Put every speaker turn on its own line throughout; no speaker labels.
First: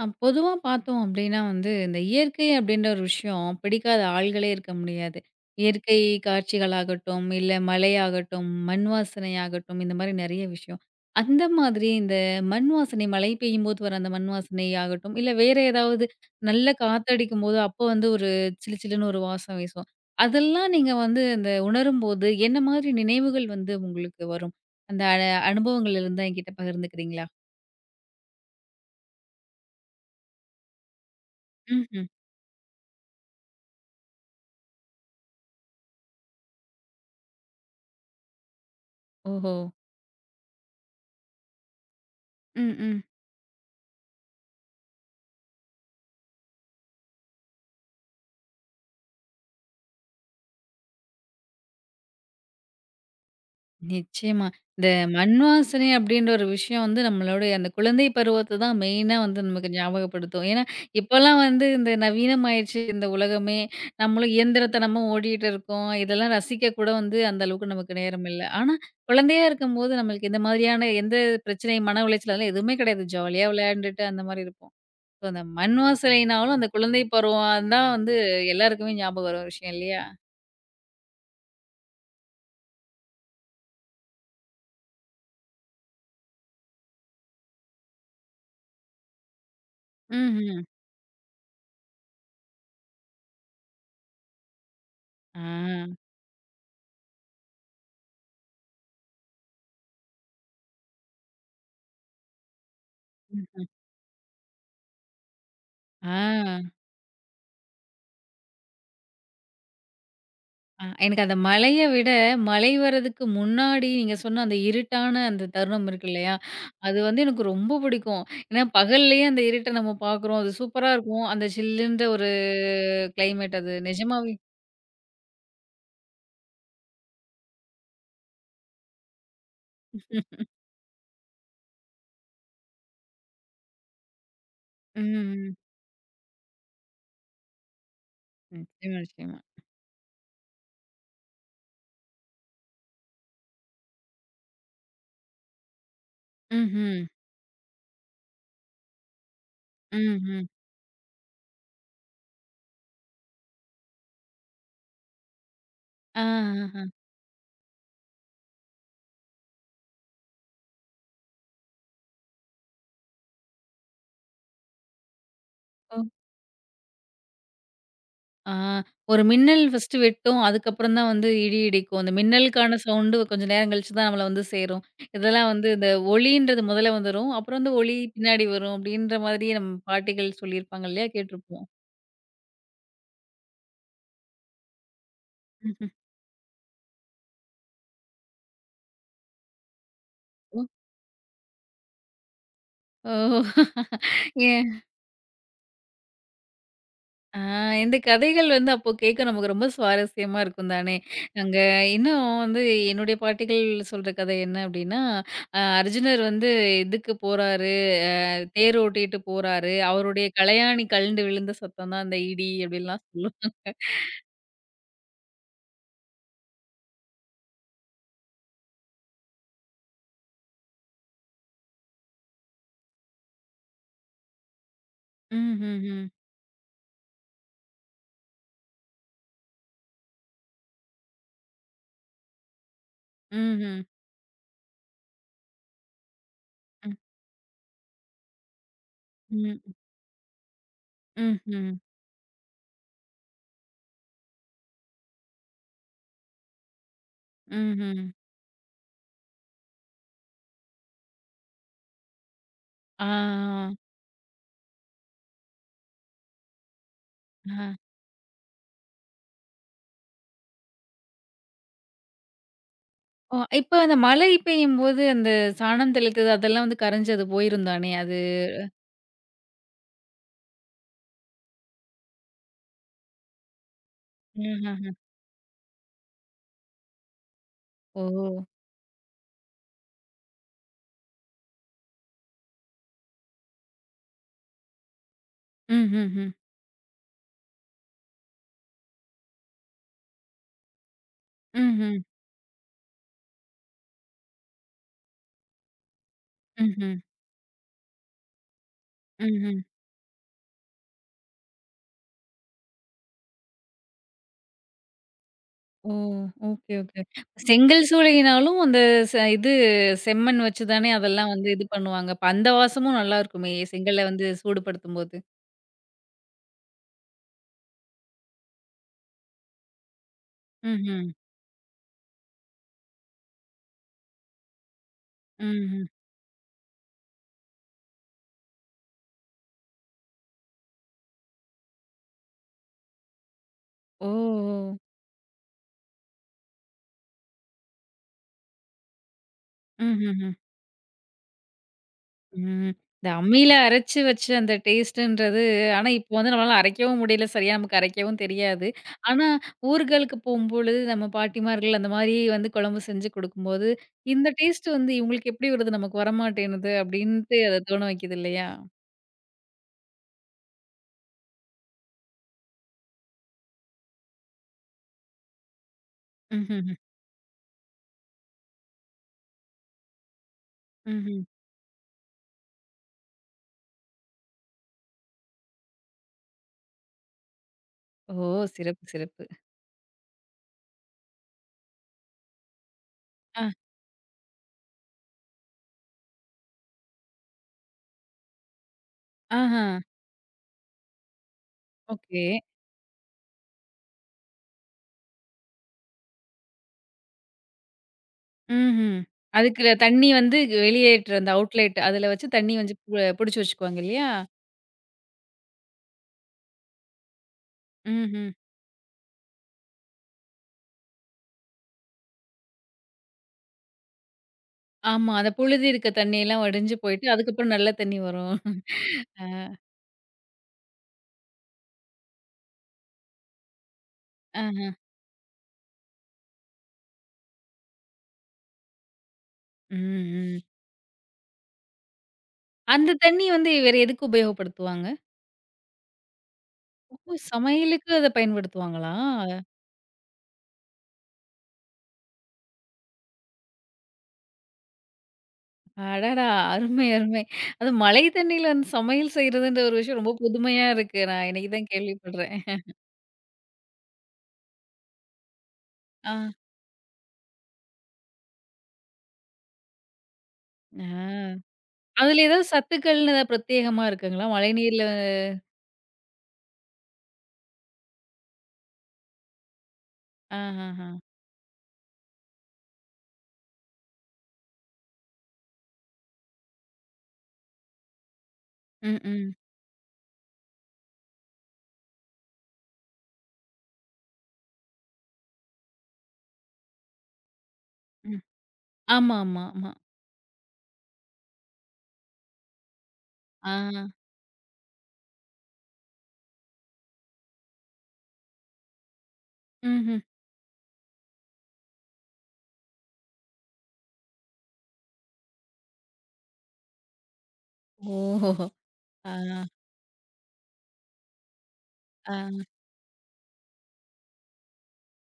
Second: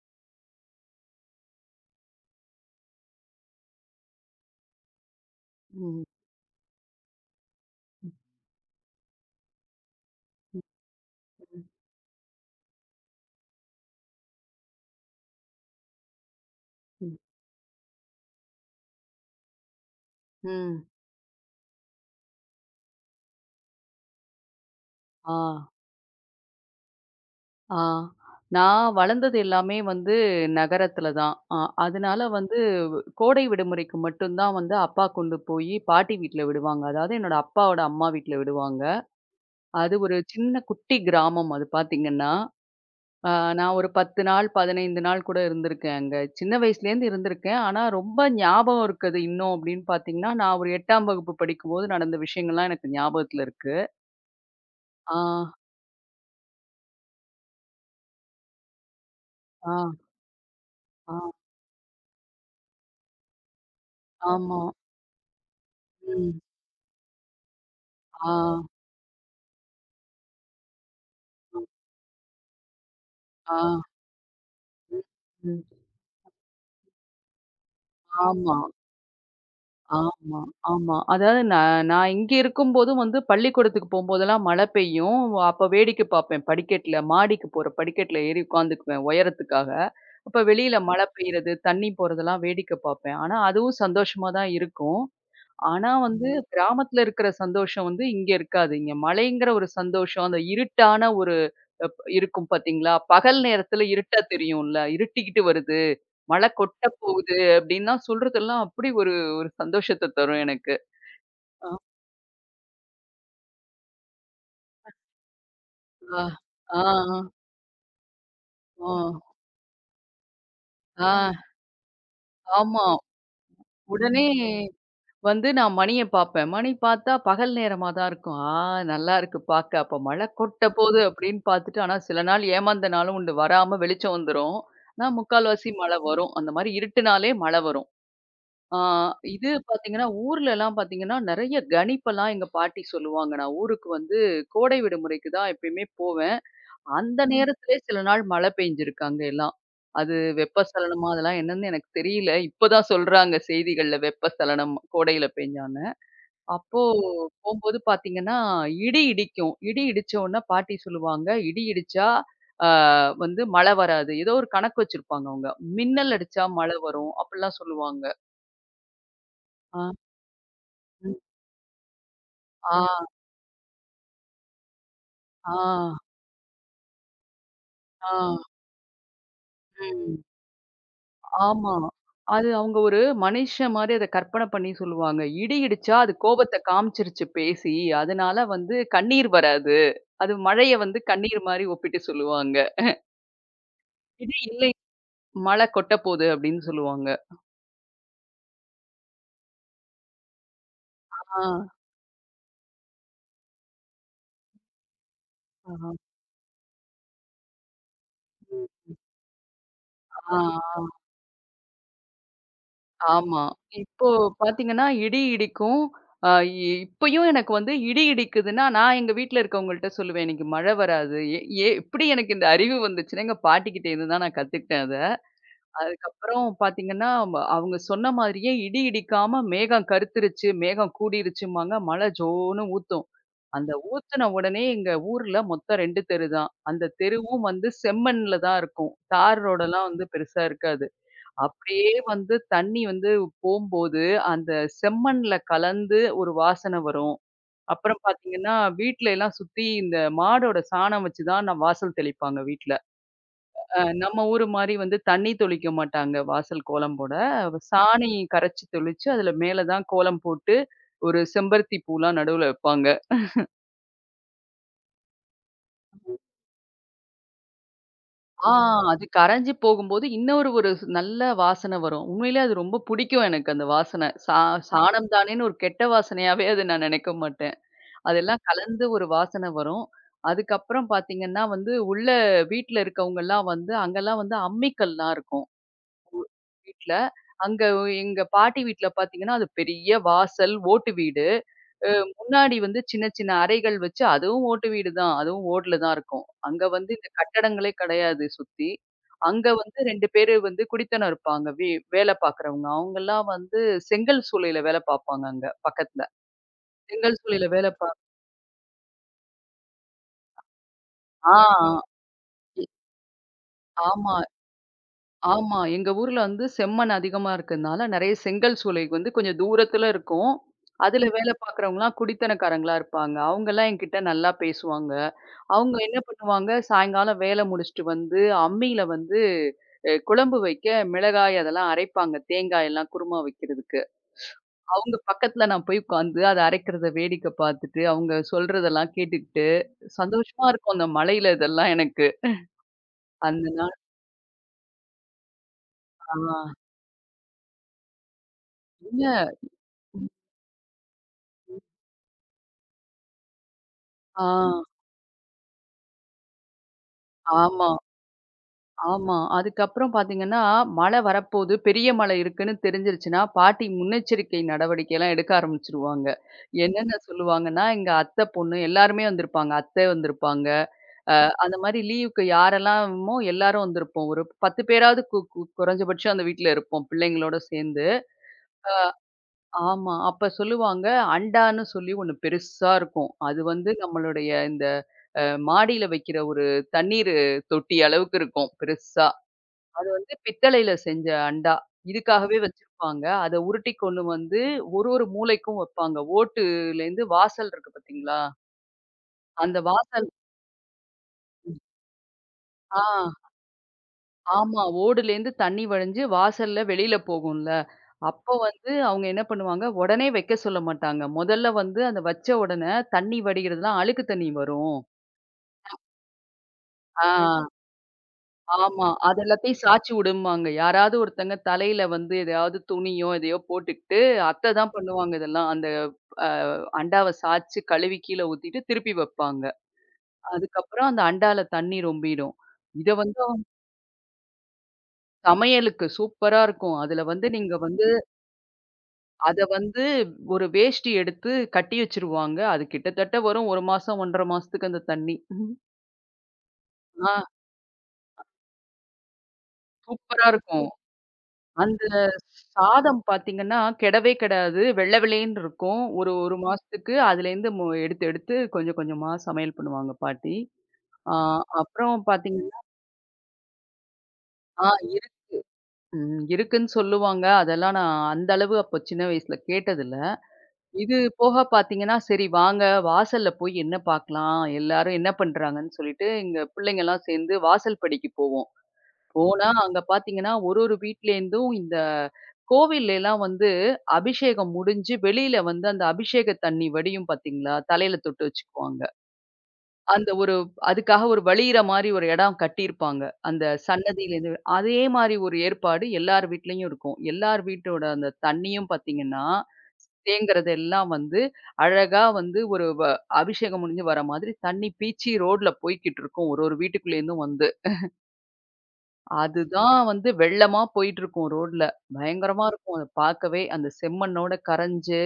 பொதுவா பார்த்தோம் அப்டின்னா வந்து, இந்த இயற்கை அப்டின்ற ஒரு விஷயம் பிடிக்காத ஆள்களே இருக்க முடியாது. இயற்கை
ம்.
காட்சிகளாகட்டும், இல்ல மழையாகட்டும், மண் வாசனையாகட்டும் இந்த மாரி நெறைய விஷயம். அந்த
ம்.
மாதிரி இந்த மண் வாசனை மழை பெய்யும்போது வர அந்த மண் வாசனை ஆகட்டும், இல்ல வேற ஏதாவது நல்ல
ம்.
காத்தடிக்கும்போது அப்போ வந்து ஒரு சிலு சிலுன்னு ஒரு வாசம் வீசும். அதெல்லாம்
ம்.
நீங்க வந்து அந்த உணரும்போது என்ன மாதிரி நினைவுகள் வந்து உங்களுக்கு வரும்? அந்த
ஆ,
அனுபவங்கள் இருந்தா என்கிட்ட பகிர்ந்துக்கிறீங்களா?
ஆ. நான் வளர்ந்தது எல்லாமே வந்து நகரத்தில தான்.
ம்ஹ்ம்.
அதனால வந்து கோடை விடுமுறைக்கு மட்டும் தான் வந்து அப்பா கொண்டு போயி பாட்டி வீட்ல விடுவாங்க. அதாவது என்னோட அப்பாவோட அம்மா வீட்ல விடுவாங்க.
ஓஹோ!
அது ஒரு சின்ன குட்டி கிராமம் அது பார்த்தீங்கன்னா.
ம், ம்.
அ நான் ஒரு 10 நாள், 15 நாள் கூட இருந்திருக்கேன் அங்க. சின்ன வயசுலேருந்து இருந்திருக்கேன். ஆனா ரொம்ப ஞாபகம் இருக்குது இன்னும் அப்படின்னு பார்த்தீங்கன்னா, நான் ஒரு 8ஆம் வகுப்பு படிக்கும்போது நடந்த விஷயங்கள்லாம் எனக்கு ஞாபகத்துல இருக்கு.
நிச்சயமா. இந்த
ஆ,
மண் வாசனை அப்படின்ற ஒரு விஷயம் வந்து நம்மளுடைய அந்த குழந்தை பருவத்த தான் மெயினா வந்து நமக்கு
ஆ,
ஞாபகப்படுத்தும். ஏன்னா,
ஆ.
இப்பலாம் வந்து இந்த நவீனமாயிருச்சு இந்த உலகமே. நம்மளும்
ஆமா.
இயந்திரத்தனமா ஓடிட்டு இருக்கோம். இதெல்லாம்
ம்.
ரசிக்க கூட வந்து அந்த அளவுக்கு நமக்கு நேரம்
ஆ.
இல்ல. ஆனா, குழந்தையா இருக்கும்போது நம்மளுக்கு இந்த மாதிரியான எந்த பிரச்சனையும், மன உளைச்சல் அதெல்லாம் எதுவுமே கிடையாது. ஜாலியா
ஆ.
விளையாண்டுட்டு அந்த மாரி இருப்போம்.
ம்.
ஸோ அந்த
ம்.
மண் வாசனைனாலும் அந்த குழந்தை பருவம் தான் வந்து
ஆமா,
எல்லாருக்குமே ஞாபகம் வர விஷயம் இல்லையா?
ஆமா, ஆமா. அதாவது நான் நான் இங்க இருக்கும்போது வந்து பள்ளிக்கூடத்துக்கு போம்போதெல்லாம் மழை பெய்யும். அப்ப வேடிக்கை பார்ப்பேன் படிக்கட்ல. மாடிக்கு போற படிக்கட்ல ஏறி உட்காந்துக்குவேன் உயரத்துக்காக. அப்ப
ம்ஹ்ம்.
வெளியில மழை பெய்யறது, தண்ணி போறதெல்லாம் வேடிக்கை பார்ப்பேன். ஆனா அதுவும் சந்தோஷமா தான் இருக்கும்.
ஆ.
ஆனா வந்து கிராமத்துல இருக்கிற சந்தோஷம் வந்து இங்க இருக்காது. இங்க மழைங்கிற ஒரு சந்தோஷம், அந்த இருட்டான ஒரு இருக்கும் பார்த்தீங்களா? பகல்
ம்.
நேரத்துல இருட்டா தெரியும்ல. இருட்டிக்கிட்டு வருது. மழை
ஆ.
கொட்ட போகுது அப்படின்னா சொல்றதெல்லாம் அப்படி ஒரு ஒரு சந்தோஷத்த தரும் எனக்கு.
எனக்கு அந்த
ஆ.
மழைய விட, மழை வரதுக்கு முன்னாடி நீங்க சொன்ன அந்த இருட்டான அந்த தருணம் இருக்கு
ஆ.
இல்லையா?
ஆ.
அது வந்து எனக்கு ரொம்ப பிடிக்கும். ஏன்னா பகல்லேயே
ஆ.
அந்த இருட்ட நம்ம பார்க்குறோம். அது சூப்பரா
ஆ.
இருக்கும். அந்த சில்லுன்ற ஒரு
ஆமா.
கிளைமேட் அது
உடனே
நிஜமாவே.
வந்து நான் மணிய பார்ப்பேன். மணி பார்த்தா பகல் நேரமா தான் இருக்கும். ஆ நல்லா இருக்கு பார்க்க. அப்ப மழை
ம்.
கொட்ட போது அப்படின்னு பார்த்துட்டு, ஆனா சில நாள் ஏமாந்த நாளும் உண்டு. வராம வெளிச்சம் வந்துரும். ஆனா
ம்.
முக்கால்வாசி மழை வரும். அந்த மாரி இருட்டுனாலே மழை வரும்.
ம்.
ஆ,
நிச்சயமா, நிச்சயமா.
இது பார்த்தீங்கன்னா, ஊர்லலாம் பார்த்தீங்கன்னா, நெறைய கணிப்பெல்லாம் எங்க பாட்டி சொல்லுவாங்க. நான் ஊருக்கு வந்து கோடை விடுமுறைக்கு தான் எப்பயுமே போவேன்.
ம்ஹ்ம்.
அந்த நேரத்திலே சில நாள் மழை பெய்ஞ்சிருக்கு அங்க எல்லாம். அது
ம்ஹ்ம்.
வெப்பச்சலனமா அதெல்லாம் என்னன்னு எனக்கு தெரியல. இப்ப தான் சொல்றாங்க செய்திகள்ல வெப்பச்சலனம் கோடையில பெஞ்சான்னு.
ஆ,
அப்போ
ஆஹ.
போம்போது பார்த்தீங்கன்னா, இடி இடிக்கும். இடி இடிச்ச உடனே பாட்டி சொல்லுவாங்க, "இடி இடிச்சா ஆ வந்து மழை வராது." ஏதோ ஒரு கணக்கு வச்சிருப்பாங்க அவங்க.
ஓ!
"மின்னல் அடிச்சா மழை வரும்." அப்படிலாம் சொல்லுவாங்க.
ஆ, ஒரு மின்னல்
ஆ.
ஃபர்ஸ்ட்டு வெட்டும். அதுக்கப்புறம் தான்
ம்.
வந்து இடி இடிக்கும். அந்த
ஆ.
மின்னலுக்கான சவுண்டு கொஞ்சம் நேரம் கழிச்சு தான் நம்மள வந்து சேரும். இதெல்லாம்
ஆ,
வந்து இந்த ஒளின்றது முதல்ல வந்துரும். அப்புறம் வந்து ஒளி
ஆ,
பின்னாடி வரும். அப்டின்ற மாதிரி நம்
ம்.
பாட்டிகள் சொல்லியிருப்பாங்க இல்லையா? கேட்டுருப்போம்.
ஆமா. அது அவங்க ஒரு மனுஷன் மாரி அத கற்பனை பண்ணி சொல்லுவாங்க. இடி இடிச்சா அது கோபத்த காமிச்சிருச்சு பேசி. அதனால வந்து கண்ணீர் வராது. அது
ஓ!
மழைய வந்து கண்ணீர் மாரி ஒப்பிட்டு சொல்லுவாங்க.
ஓ!
இடி இல்லை, மழை கொட்டப்போது அப்படின்னு சொல்லுவாங்க.
இந்த கதைகள் வந்து அப்போ கேட்க நமக்கு ரொம்ப சுவாரஸ்யமா இருக்கும் தானே!
ஆ,
அங்க இன்னும் வந்து என்னுடைய பாட்டிகள் சொல்ற கதை என்ன அப்டின்னா,
ஆஹா.
அர்ஜுனர் வந்து இதுக்கு போறாரு, அ
ம்.
தேர் ஓட்டிட்டு போறாரு. அவருடைய
ஆ, ஆ.
கலையாணி கழண்டு விழுந்த சத்தம் தான் அந்த இடி அப்டின்லாம் சொல்லுவாங்க.
ஆமா. இப்போ பாத்தீங்கன்னா, இடி இடிக்கும். அ இப்பயும் எனக்கு வந்து இடி இடிக்குதுன்னா, நான் எங்க வீட்ல இருக்கவங்கள்ட்ட சொல்லுவேன். "எனக்கு மழை வராது." எ எ எப்படி எனக்கு இந்த அறிவு வந்துச்சுன்னா, எங்க பாட்டிக்கிட்ட இருந்து தான் நான் கத்துக்கிட்டேன் அத.
ம்ஹ்ஹ்ம்.
அதுக்கப்புறம் பாத்தீங்கன்னா, அவங்க சொன்ன மாதிரியே இடி இடிக்காம மேகம் கருத்துருச்சு, மேகம் கூடிருச்சும்பாங்க, மழை ஜோன்னு ஊத்தும். அந்த
ம்ஹ்ம்.
ஊத்துன உடனே எங்க ஊர்ல மொத்தம் 2 தெரு தான். அந்த
ம்.
தெருவும் வந்து செம்மண்ல தான் இருக்கும். தார்
ம்.
ரோடெல்லாம் வந்து பெருசா இருக்காது.
ம்ஹ்ம்.
அப்படியே வந்து தண்ணி வந்து போம்போது, அந்த செம்மண்ல கலந்து ஒரு வாசனை வரும்.
ம்ஹ்ம்.
அப்புறம் பார்த்தீங்கன்னா, வீட்ல எல்லாம் சுத்தி இந்த மாடோட சாணம் வச்சு தான் நான் வாசல் தெளிப்பாங்க வீட்ல.
ஆ.
நம்ம ஊரு மாரி வந்து தண்ணி தெளிக்க மாட்டாங்க வாசல் கோலம் போட.
ஆ.
சாணி கரைச்சு தெளிச்சு, அதுல மேல தான் கோலம் போட்டு, ஒரு செம்பருத்தி பூலாம் நடுவுல வைப்பாங்க.
ஓ! இப்ப அந்த மழை பெய்யும்போது அந்த சாணம் தெளித்தது அதெல்லாம் வந்து கரைஞ்சு அது போயிரும் தானே அது?
ஆ அது கரைஞ்சு போகும்போது இன்னொரு ஒரு நல்ல வாசனை வரும். உண்மையிலே அது ரொம்ப புடிக்கும் எனக்கு அந்த வாசனை.
ம்ஹ்ஹ்ம்.
சாணம் தானேன்னு ஒரு கெட்ட வாசனையாவே அத நான் நினைக்க மாட்டேன்.
ஓ!
அதெல்லாம் கலந்து ஒரு வாசனை வரும். அதுக்கப்புறம் பார்த்தீங்கன்னா வந்து, உள்ள வீட்ல இருக்கவங்கலாம் வந்து அங்கலாம் வந்து அம்மிக்கல்லாம் இருக்கும்
ம்ஹ்ஹ்ம்.
வீட்ல. அங்க எங்க பாட்டி வீட்ல பார்த்தீங்கன்னா, அது பெரிய வாசல், ஓட்டு வீடு. அ
ம்ஹ்ம்.
முன்னாடி வந்து சின்ன சின்ன அறைகள் வச்சு அதுவும் ஓட்டு வீடு தான். அதுவும் ஓடுல தான் இருக்கும். அங்க வந்து
ம்ஹ்ம்.
இந்த கட்டடங்களே கிடையாது சுத்தி. அங்க
ம்ஹ்ம்.
வந்து 2 பேரு வந்து குடித்தனம் இருப்பாங்க. வேலை பார்க்குறவங்க. அவங்கலாம் வந்து செங்கல் சூளையில வேலை பார்ப்பாங்க அங்க
ஓ!
பக்கத்துல.
Okay, okay.
செங்கல் சூளையில வேலை
செங்கல் சூளையினாலும் அந்த ச இது செம்மண் வச்சு தானே அதெல்லாம் வந்து இது
ஆ.
பண்ணுவாங்க. அப்ப அந்த வாசமும் நல்லா இருக்குமே! செங்கல்ல
ஆமா,
வந்து சூடுபடுத்தும்போது.
ஆமா. எங்க ஊர்ல வந்து செம்மண் அதிகமா இருக்கனால, நெறைய செங்கல் சூளை வந்து கொஞ்சம் தூரத்துல இருக்கும். அதுல
ம்ஹ்ம்.
வேலை பார்க்குறவங்கலாம் குடித்தனக்காரங்களா இருப்பாங்க. அவங்கலாம் என்கிட்ட நல்லா பேசுவாங்க. அவங்க
ம்ஹ்ம்.
என்ன பண்ணுவாங்க, சாயங்காலம் வேலை முடிச்சுட்டு வந்து அம்மியில வந்து குழம்பு வைக்க மிளகாய் அதெல்லாம் அரைப்பாங்க. தேங்காய் எல்லாம் குருமா வைக்கிறதுக்கு.
ஓ!
அவங்க பக்கத்துல நான் போய் உட்காந்து அத அரைக்கிறத வேடிக்கை பார்த்துட்டு, அவங்க சொல்றதெல்லாம் கேட்டுக்கிட்டு,
ஓ! ம்ஹ்ஹ்ம்.
சந்தோஷமா இருக்கும் அந்த மழையில இதெல்லாம் எனக்கு.
ம். இந்த அம்மியில
அந்த நாள்
அரைச்சு வச்ச அந்த டேஸ்ட்டுன்றது ஆனா, இப்போ
ஆ
வந்து நம்மளால அரைக்கவும் முடியல. சரியா நமக்கு அரைக்கவும் தெரியாது.
இல்ல.
ஆனா, ஊர்களுக்கு போம்பொழுது நம்ம பாட்டிமார்கள் அந்த மாரி வந்து குழம்பு செஞ்சு குடுக்கும்போது,
ஆ,
இந்த டேஸ்ட்டு வந்து இவங்களுக்கு எப்படி வருது? நமக்கு வரமாட்டேன்னுது அப்படின்ட்டு அத
ஆமா,
தோண வைக்குது இல்லையா?
ஆமா. அதுக்கப்புறம் பார்த்தீங்கன்னா, மழை வரப்போது, பெரிய மழை இருக்குன்னு தெரிஞ்சிருச்சுன்னா, பாட்டி முன்னெச்சரிக்கை நடவடிக்கைலாம் எடுக்க ஆரம்பிச்சுருவாங்க.
ம்ஹ்ஹ்ம்.
என்னென்ன சொல்லுவாங்கன்னா, எங்க அத்தை பொண்ணு எல்லாருமே வந்திருப்பாங்க. அத்தை வந்திருப்பாங்க.
ம்ஹ்ம்.
அந்த மாரி லீவுக்கு யாரெல்லாமோ எல்லாரும் வந்திருப்போம். ஒரு 10 பேராவது கு கு குறைஞ்சபட்சம் அந்த வீட்ல இருப்போம், பிள்ளைங்களோட சேர்ந்து.
ஓ! சிறப்பு, சிறப்பு.
ஆமா. அப்ப சொல்லுவாங்க, அண்டான்னு சொல்லி ஒண்ணு பெருசா இருக்கும். அது
ஆ.
வந்து நம்மளுடைய இந்த மாடியில வைக்கிற ஒரு தண்ணீரு தொட்டி அளவுக்கு இருக்கும், பெருசா.
ஆஹா.
வந்து பித்தளையில செஞ்ச அண்டா.
ஓகே.
இதுக்காகவே வச்சிருப்பாங்க. அத உருட்டி கொண்டு வந்து ஒரு ஒரு மூலைக்கும் வப்பாங்க. ஓட்டுலேருந்து வாசல் இருக்கு பார்த்தீங்களா?
ம்ஹ்ம்.
அந்த
அதுக்கு தண்ணி
வாசல்
வந்து வெளியேற்ற அந்த அவுட்லெட் அதுல வச்சு தண்ணி வந்து
ஆ
புடிச்சு வச்சுக்குவாங்க இல்லையா?
ஆமா. ஓடுலேருந்து தண்ணி வழிஞ்சு வாசல்ல வெளியில போகும்ல.
ம்ஹ்ம்.
அப்போ வந்து அவங்க என்ன பண்ணுவாங்க, உடனே வைக்க சொல்ல மாட்டாங்க. முதல்ல வந்து அந்த வச்ச உடனே தண்ணி வடிகிறதுலாம் அழுக்கு தண்ணி வரும்.
ஆமா. அந்த புழுதி இருக்க தண்ணியெல்லாம் வடிஞ்சு
ஆ
போயிட்டு, அதுக்கப்புறம் நல்ல தண்ணி வரும்.
ஆமா. அது
அ
எல்லாத்தையும் சாய்ச்சி விடும்பாங்க. யாராவது ஒருத்தங்க தலையில வந்து எதையாவது துணியோ, எதையோ போட்டுக்கிட்டு அத்தை
ஆஹ.
தான் பண்ணுவாங்க இதெல்லாம். அந்த அ அண்டாவ சாய்ச்சு கழுவி கீழ ஊத்திட்டு திருப்பி வைப்பாங்க.
ம், ம்.
அதுக்கப்புறம் அந்த அண்டால தண்ணி ரொம்பிடும். இத
அந்த
வந்து
தண்ணி
அவங்க
வந்து வேற எதுக்கு உபயோகப்படுத்துவாங்க?
சமையலுக்கு சூப்பரா இருக்கும். அதுல
ஓ!
வந்து நீங்க வந்து
சமையலுக்கு அத பயன்படுத்துவாங்களா?
அத வந்து ஒரு வேஷ்டி எடுத்து கட்டி வச்சுருவாங்க. அது கிட்டத்தட்ட வரும் 1 மாசம் 1 1/2 மாசத்துக்கு அந்த தண்ணி.
அடடா! அருமை,
ஆ
அருமை. அதுவும் மழை தண்ணீல வந்து சமையல் செய்றதுன்ற ஒரு விஷயம் ரொம்ப
சூப்பரா
புதுமையா
இருக்கும்.
இருக்கு. நான் இன்னைக்கு தான்
அந்த
கேள்விப்படுறேன்.
சாதம் பார்த்தீங்கன்னா, கெடவே கெடாது. வெள்ள வெளேன்னு இருக்கும்.
ஆ.
ஒரு 1 மாசத்துக்கு அதுலேருந்து எடுத்து எடுத்து கொஞ்சம் கொஞ்சமா சமையல் பண்ணுவாங்க பாட்டி.
ஆ.
ஆ அப்புறம்
அதுல ஏதாவது
பார்த்தீங்கன்னா
சத்துக்கள்னு ஏதாவது பிரத்யேகமா இருக்குங்களா?
ஆ
மழைநீர்ல
ம். இருக்குன்னு சொல்லுவாங்க. அதெல்லாம் நான் அந்த அளவு அப்போ சின்ன வயசுல கேட்டதில்ல.
ஆஹஹ.
இது போக பார்த்தீங்கன்னா, சரி வாங்க வாசல்ல போய் என்ன பார்க்கலாம்? எல்லாரும் என்ன பண்றாங்கன்னு சொல்லிட்டு, எங்க பிள்ளைங்கலாம் சேர்ந்து வாசல் படிக்கு போவோம்.
ம், ம்,
போனா அங்க பார்த்தீங்கன்னா, ஒரு ஒரு வீட்லேருந்தும் இந்த கோவில்லேலாம் வந்து அபிஷேகம் முடிஞ்சு வெளியில வந்து அந்த அபிஷேக தண்ணி வடியும் பார்த்தீங்களா? தலையில
ம்.
தொட்டு வச்சுக்குவாங்க.
ஆமா, ஆமா, ஆமா.
அந்த ஒரு அதுக்காக ஒரு வழியிற மாரி ஒரு இடம் கட்டியிருப்பாங்க. அந்த
ஆ.
சன்னதியிலேருந்து அதே மாரி ஒரு ஏற்பாடு எல்லார் வீட்லயும் இருக்கும். எல்லார் வீட்டோட அந்த தண்ணியும் பார்த்தீங்கன்னா,
ம்ஹ்ம்.
தேங்குறது எல்லாம் வந்து அழகா வந்து ஒரு அபிஷேகம் முடிஞ்சு வர மாதிரி தண்ணி பீச்சி ரோட்ல போய்க்கிட்டு இருக்கும். ஒரு ஒரு வீட்டுக்குள்ளேருந்தும் வந்து.
ஓஹோ! ஆ,
அதுதான் வந்து வெள்ளமா போயிட்டுருக்கும் ரோட்ல.
ஆ,
பயங்கரமா இருக்கும் அத பார்க்கவே. அந்த செம்மண்ணோட கரைஞ்சு,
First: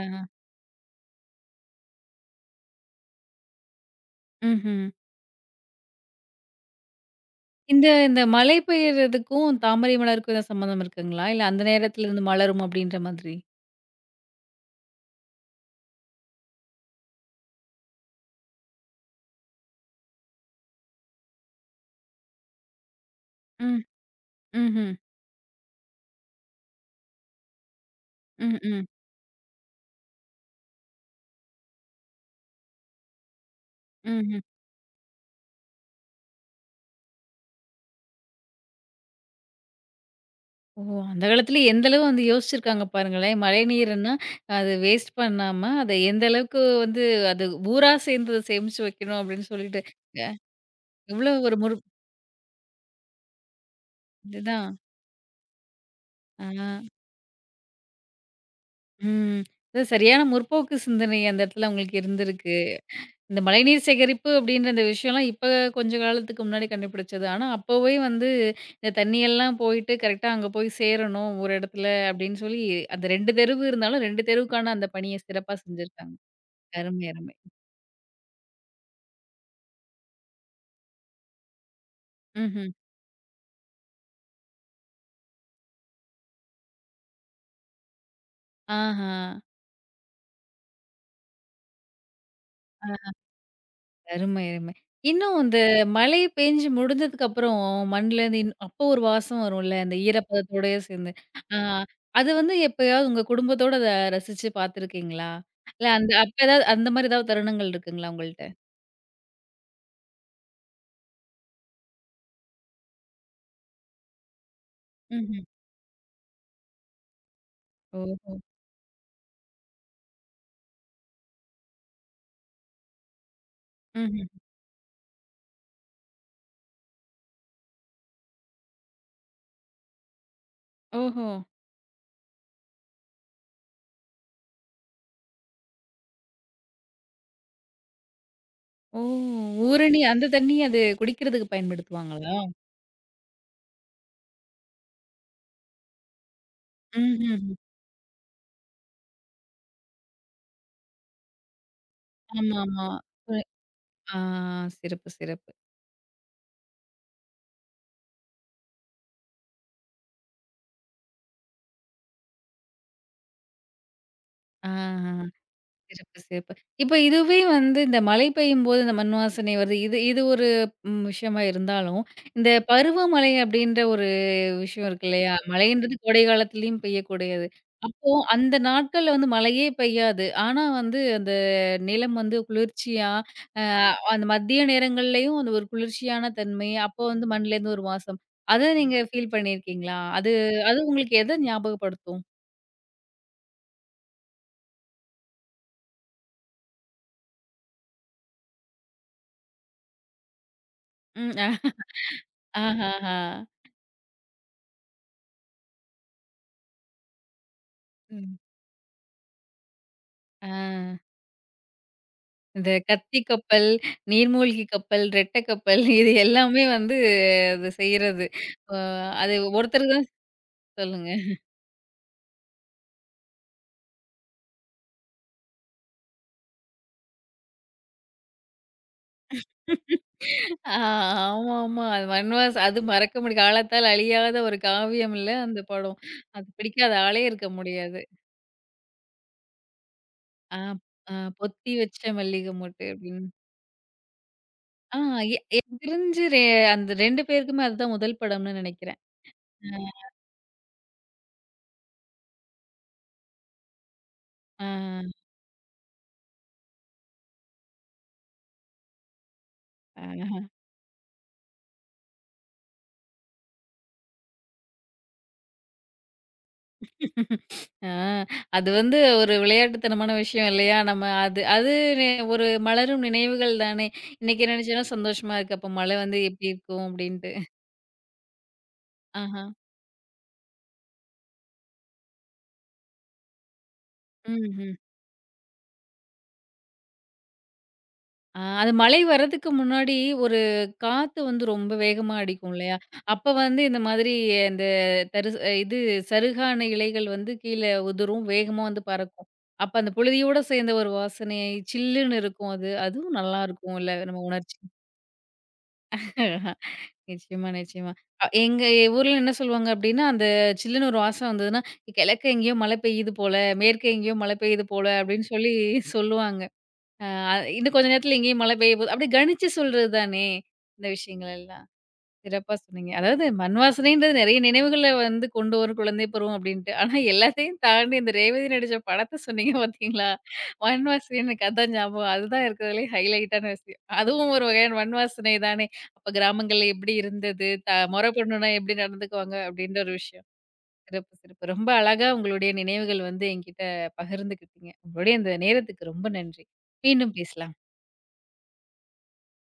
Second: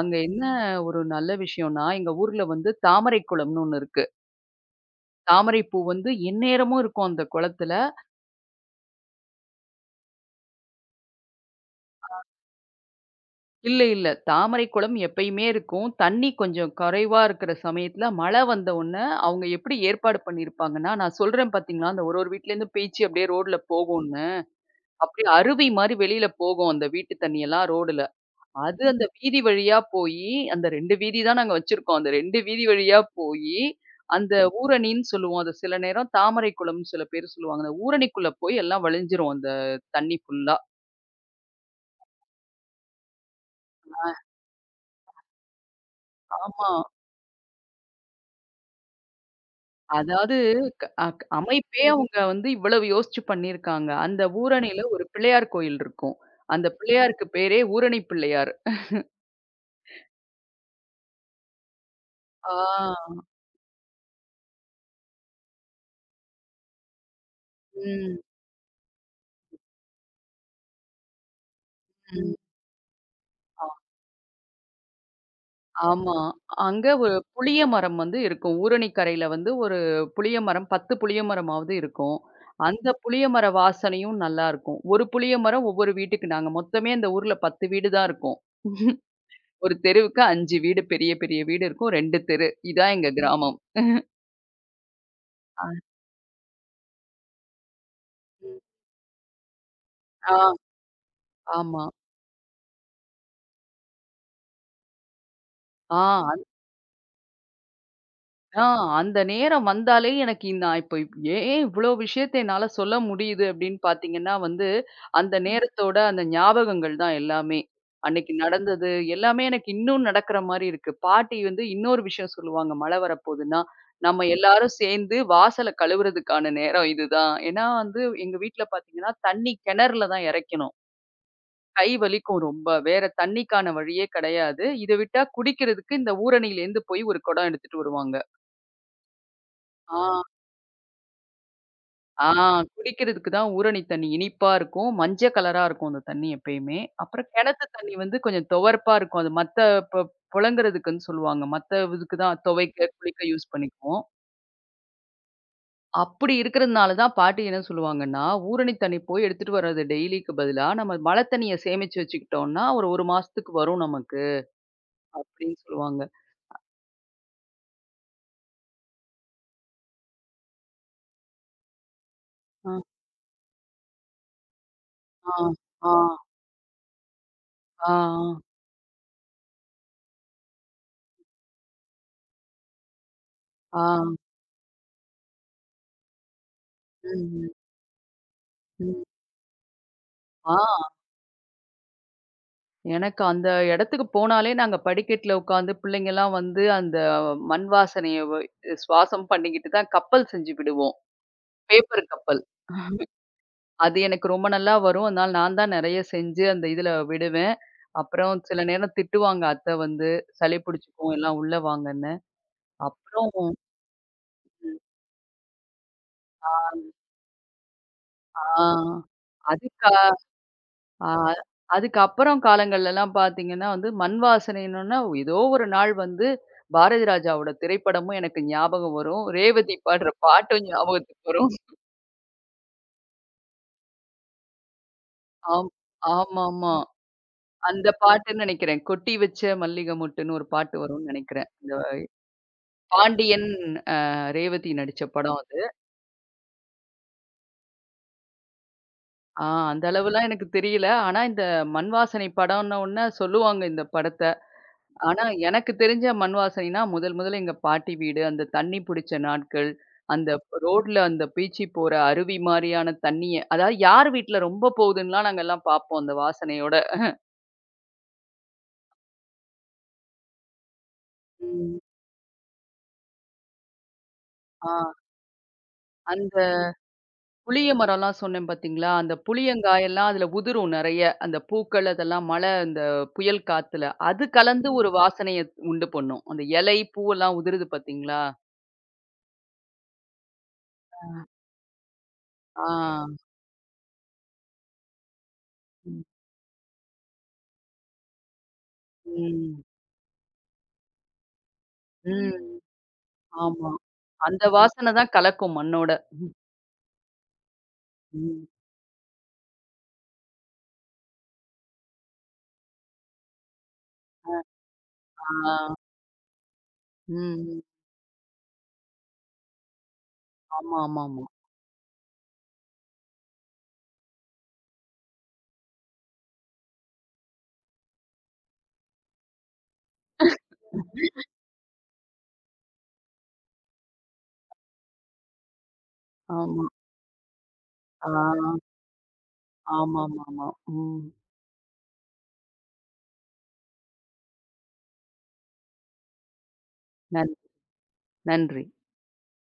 அங்க என்ன ஒரு நல்ல விஷயம்னா, எங்க ஊர்ல வந்து தாமரை குளம்னு ஒண்ணு இருக்கு.
ம்ஹ்ம்.
தாமரை பூ வந்து எந்நேரமும் இருக்கும் அந்த குளத்துல.
இந்த இந்த மழை பெய்யறதுக்கும் தாமரை மலருக்கும் எதாவது சம்மந்தம் இருக்குங்களா? இல்ல அந்த நேரத்துல இருந்து மலரும் அப்படின்ற மாதிரி?
இல்ல, இல்ல. தாமரை குளம் எப்பயுமே இருக்கும். தண்ணி கொஞ்சம் குறைவா இருக்கிற சமயத்துல மழை வந்த உடனே அவங்க எப்படி ஏற்பாடு பண்ணியிருப்பாங்கன்னா, நான் சொல்றேன் பார்த்தீங்களா, அந்த ஒரு ஒரு வீட்லேருந்தும் பீய்ச்சி அப்படியே ரோட்ல
ம்.
போகும்ன்னு.
ம்ஹ்ம்.
அப்படியே அருவி மாரி வெளியில போகும் அந்த வீட்டு தண்ணியெல்லாம் ரோடுல.
ம்,
அது
ம்.
அந்த வீதி வழியா போயி, அந்த 2 வீதி தான் நாங்க வச்சிருக்கோம். அந்த 2 வீதி வழியா போயி, அந்த
ம்ஹ்ம்.
ஊரணின்னு சொல்லுவோம். அது சில நேரம் தாமரை குளம்னு சில பேர் சொல்லுவாங்க. அந்த ஊரணிக்குள்ள போய் எல்லாம் வழிஞ்சிரும் அந்த தண்ணி ஃபுல்லா.
ஓ! அந்த காலத்திலே எந்த அளவு வந்து யோசிச்சிருக்காங்க பாருங்களேன். மழைநீருன்னா அது வேஸ்ட் பண்ணாம, அத எந்த அளவுக்கு
ஆமா.
வந்து அது ஊரா சேர்ந்து அத சேமிச்சு வைக்கணும் அப்படின்னு சொல்லிட்டு, அ
அதாவது க அக்
எவ்வளோ ஒரு
அமைப்பே அவங்க வந்து இவ்வளவு யோசிச்சு பண்ணியிருக்காங்க. அந்த
இதுதான்.
ஊரணியில ஒரு பிள்ளையார் கோயில் இருக்கும். அந்த
ஆ.
பிள்ளையாருக்கு பேரே ஊரணி பிள்ளையார்.
ம். இது சரியான முற்போக்கு சிந்தனை அந்த இடத்துல உங்களுக்கு இருந்திருக்கு.
ஆ.
இந்த மழைநீர் சேகரிப்பு அப்படின்ற இந்த விஷயம்லாம் இப்ப கொஞ்ச காலத்துக்கு முன்னாடி கண்டுபிடிச்சது. ஆனா, அப்பவே
ம்.
வந்து இந்த தண்ணியெல்லாம் போயிட்டு கரெக்ட்டா அங்க போய் சேரணும் ஒரு இடத்துல
ம்.
அப்படின்னு சொல்லி, அந்த 2 தெருவு
ஆ
இருந்தாலும் 2 தெருவுக்கான அந்த பணிய சிறப்பா செஞ்சிருக்காங்க.
ஆமா. அங்க
அருமை,
ஒரு
அருமை.
புளிய மரம் வந்து இருக்கும். ஊரணி கரையில வந்து ஒரு புளிய மரம் 10 புளிய மரமாவது இருக்கும்.
ம்ஹ்ம்.
அந்த புளிய மர வாசனையும் நல்லாருக்கும். ஒரு புளிய மரம் ஒவ்வொரு வீட்டுக்கு நாங்க மொத்தமே அந்த ஊர்ல 10 வீடு தான் இருக்கும்.
ஆஹா.
ஒரு தெருவுக்கு 5 வீடு பெரிய பெரிய வீடு இருக்கும். 2 தெரு. இதான் எங்க கிராமம்.
அருமை, அருமை. இன்னும் இந்த
அ.
மழை பெஞ்சு முடிஞ்சதுக்கு அப்புறம் மண்லேருந்து அப்போ ஒரு வாசம் வரும்ல, அந்த
ஆ.
ஈரப்பதத்தோடயே சேர்ந்து. ஆ
ஆமா.
அது வந்து எப்பயாவது உங்க குடும்பத்தோட அத ரசிச்சு பார்த்துருக்கீங்களா? இல்ல
ஆ
அந்த
அந்
அப்ப ஏதாவது அந்த மாரி ஏதாவது தருணங்கள் இருக்குங்களா உங்கள்ட்ட?
ஆ அந்த நேரம் வந்தாலே எனக்கு நான் இப்ப ஏன் இவ்ளோ விஷயத்த என்னால சொல்ல முடியுது அப்படின்னு பார்த்தீங்கன்னா வந்து, அந்த
ம்ஹ்ம்.
நேரத்தோட அந்த ஞாபகங்கள் தான் எல்லாமே. அன்னைக்கு
ஓஹோ!
நடந்தது எல்லாமே எனக்கு இன்னும் நடக்கிற மாரி இருக்கு. பாட்டி வந்து இன்னொரு விஷயம் சொல்லுவாங்க, மழை வரப்போகுதுன்னா, நம்ம
ம்ஹ்ம்.
எல்லாரும் சேர்ந்து வாசல கழுவுறதுக்கான நேரம் இதுதான். ஏன்னா வந்து எங்க வீட்ல பார்த்தீங்கன்னா, தண்ணி கிணறுல தான் இறைக்கணும்.
ஓஹோ!
கை வலிக்கும் ரொம்ப. வேற தண்ணீக்கான வழியே கிடையாது. இத விட்டா குடிக்கிறதுக்கு இந்த ஊரணியிலேருந்து போய் ஒரு குடம் எடுத்துட்டு வருவாங்க.
ஓ!
ஆ,
ஊரணி அந்த தண்ணி அது குடிக்கிறதுக்கு
ஆ
பயன்படுத்துவாங்களா?
குடிக்கிறதுக்கு தான் ஊரணி தண்ணி இனிப்பா இருக்கும். மஞ்ச கலரா இருக்கும் அந்த தண்ணி எப்பயுமே. அப்புறம்
ம்ஹ்ஹ்ம்.
கிணத்து தண்ணி வந்து கொஞ்சம் துவர்ப்பா இருக்கும். அது மத்த பொ புழங்குறதுக்குன்னு சொல்லுவாங்க. மத்த இதுக்கு தான் துவைக்க,
ஆமாமா.
குளிக்க
அ
யூஸ் பண்ணிக்குவோம்.
ஆ சிறப்பு, சிறப்பு.
அப்படி இருக்கிறதுனால தான் பாட்டி என்ன சொல்லுவாங்கன்னா, ஊரணி தண்ணி போய் எடுத்துட்டு வர்றது டெய்லிக்கு பதிலா, நம்ம மழை தண்ணிய சேமிச்சு வச்சுக்கிட்டோம்னா, ஒரு 1 மாசத்துக்கு வரும் நமக்கு
ஆஹ.
அப்படின்னு சொல்லுவாங்க.
சிறப்பு, சிறப்பு. இப்ப இதுவே வந்து இந்த மழை பெய்யும்போது இந்த மண் வாசனை வருது. இது இது ஒரு ம் விஷயமா இருந்தாலும், இந்த
ஆ.
பருவமழை அப்படின்ற ஒரு விஷயம் இருக்கு இல்லையா?
ஆ, ஆ,
மழைன்றது கோடை காலத்துலயும் பெய்யக்கூடியது.
ஆ,
அப்போ
ஆ,
அந்த நாட்கள்ல வந்து மழையே பெய்யாது. ஆனா வந்து அந்த நிலம் வந்து குளிர்ச்சியா, அ
ஆ.
அந்த மதிய நேரங்கள்லயும் அந்த ஒரு குளிர்ச்சியான தன்மை, அப்போ வந்து
ம்,
மண்லேருந்து ஒரு வாசம். அத நீங்க
ம்.
ஃபீல் பண்ணியிருக்கீங்களா? அது
ஆ,
அது உங்களுக்கு எத ஞாபகப்படுத்தும்?
எனக்கு அந்த இடத்துக்கு போனாலே நாங்க படிக்கட்ல உட்காந்து பிள்ளைங்கலாம் வந்து அந்த மண் வாசனைய சுவாசம் பண்ணிக்கிட்டு தான் கப்பல் செஞ்சு விடுவோம்.
ம். அ
பேப்பர் கப்பல்.
ஆஹஹா.
அது எனக்கு ரொம்ப நல்லா வரும். அதனால நான் தான் நெறைய செஞ்சு அந்த இதுல விடுவேன்.
ம்.
அப்புறம் சில நேரம் திட்டுவாங்க அத்த வந்து,
ஆ.
சளி பிடிச்சுக்கும் எல்லாம் உள்ள வாங்கன்னு.
இந்த கத்தி
அப்புறம்
கப்பல், நீர்மூழ்கி
ம்.
கப்பல், ரெட்டை கப்பல் இது
ஆ,
எல்லாமே வந்து அது செய்றது.
ஆ.
அ அது ஒருத்தர்
அதுக்கா
தான்
ஆ
சொல்லுங்க.
அதுக்கப்புறம் காலங்கள்லலாம் பார்த்தீங்கன்னா வந்து மண் வாசனைன்னொன்ன ஏதோ ஒரு நாள் வந்து பாரதி ராஜாவோட திரைப்படமும் எனக்கு ஞாபகம் வரும். ரேவதி பாடுற பாட்டும்
ஆ
ஞாபகத்துக்கு வரும்.
ஆமாமா. அது வன்வாஸ் அது மறக்க முடியாது. காலத்தால் அழியாத ஒரு காவியம் இல்ல அந்த
ஆம்.
படம். அது
ஆமாமா.
பிடிக்காத ஆளே இருக்க
அந்த
முடியாது.
பாட்டுன்னு நெனைக்கிறேன். கொட்டி வச்ச மல்லிகை மொட்டுன்னு ஒரு
ஆ
பாட்டு வரும்னு
அ
நெனைக்கிறேன்.
பொத்தி
இந்த
வச்ச மல்லிகை மொட்டு அப்படின்னு.
பாண்டியன் அ ரேவதி
ஆ
நடிச்ச படம் அது.
எனக்கு தெரிஞ்சு அந்த 2 பேருக்குமே அதுதான் முதல் படம்னு நெனைக்கிறேன்.
ஆ அந்த அளவுலாம் எனக்கு தெரியல. ஆனா இந்த மண் வாசனை படம்ன்ன உடனே சொல்லுவாங்க இந்த படத்த.
அ ஆ.
ஆனா, எனக்கு தெரிஞ்ச மண் வாசனைனா, முதல் முதல்ல எங்க பாட்டி வீடு, அந்த தண்ணி புடிச்ச நாட்கள், அந்த
ஆ.
ரோட்ல அந்த பீய்ச்சி போற அருவி மாரியான தண்ணிய, அதாவது யார் வீட்ல ரொம்ப போகுதுன்னுலாம் நாங்கலாம் பார்ப்போம் அந்த வாசனையோட.
ஆ, அது வந்து ஒரு விளையாட்டுத்தனமான விஷயம் இல்லையா? நம்ம அது அது
ம்.
நெ ஒரு மலரும் நினைவுகள் தானே! இன்னைக்கு
ஆ
நினைச்சோன்னா சந்தோஷமா இருக்கு. அப்ப மழை வந்து
அந்த
எப்படி இருக்கும் அப்டின்ட்டு.
புளிய மரம்லாம் சொன்னேன் பார்த்தீங்களா? அந்த
ஆஹா.
புளியங்காயெல்லாம் அதில உதிரும் நெறைய. அந்த பூக்கள் அதெல்லாம் மழை அந்த புயல் காத்துல. அது
ம்ஹ்ம்.
கலந்து ஒரு வாசனைய உண்டு பண்ணும். அந்த இலை, பூவெல்லாம் உதிருது பார்த்தீங்களா?
ஆ அது மழை வர்றதுக்கு முன்னாடி ஒரு காத்து வந்து ரொம்ப வேகமா அடிக்கும்
ஆ.
இல்லையா? அப்ப வந்து இந்த மாதிரி இந்த தருசு இது
ம்.
சருகான இலைகள் வந்து கீழ உதிரும். வேகமா வந்து பறக்கும்.
ம்.
அப்ப அந்த புழுதியோட சேர்ந்த ஒரு வாசனை சில்லுன்னு
ம்.
இருக்கும் அது. அதுவும்
ஆமா.
நல்லாருக்கும்ல நம்ம
அந்த
உணர்ச்சி.
வாசனை தான் கலக்கும் மண்ணோட.
நிச்சயமா, நிச்சயமா.
ம்.
எங்க ஊர்ல என்ன சொல்லுவாங்க அப்டின்னா, அந்த சில்லுன்னு ஒரு வாசம் வந்ததுன்னா, கிழக்க எங்கேயோ மழை பெய்யுது போல, மேற்கே எங்கேயோ மழை
அ,
பெய்யுது போல அப்டின்னு சொல்லி
ஆ.
சொல்லுவாங்க.
ம்.
அ
ம்.
இன்னும் கொஞ்ச நேரத்துல இங்கேயும் மழை பெய்ய போது. அப்டி கணிச்சு சொல்றது தானே,
ஆமா,
இந்த
ஆமா, ஆமா.
விஷயங்கள் எல்லாம். சிறப்பா சொன்னீங்க. அதாவது மண் வாசனைன்றது நெறைய நினைவுகள வந்து கொண்டு வரும் குழந்தை பருவம் அப்டின்ட்டு. ஆனா எல்லாத்தையும் தாண்டி இந்த ரேவதி நடிச்ச படத்த சொன்னீங்க பார்த்தீங்களா? மண் வாசனை எனக்கு அதான் ஞாபகம். அதுதான் இருக்கிறதுலயே ஹைலைட்டான விஷயம். அதுவும் ஒரு வகையான மண் வாசனை தானே. அப்ப
ஆமா.
கிராமங்கள்ல எப்டி இருந்தது? த மொற
ஆ.
பொண்ணுனா எப்டி நடந்துக்குவாங்க? அப்டின்ற ஒரு விஷயம்.
ஆமாமாமா. ம்.
சிறப்பு, சிறப்பு. ரொம்ப அழகா உங்களுடைய நினைவுகள் வந்து என்கிட்ட பகிர்ந்துக்கிட்டீங்க. உங்களுடைய இந்த நேரத்துக்கு ரொம்ப நன்றி. மீண்டும்
நன்
பேசலாம்.
நன்றி.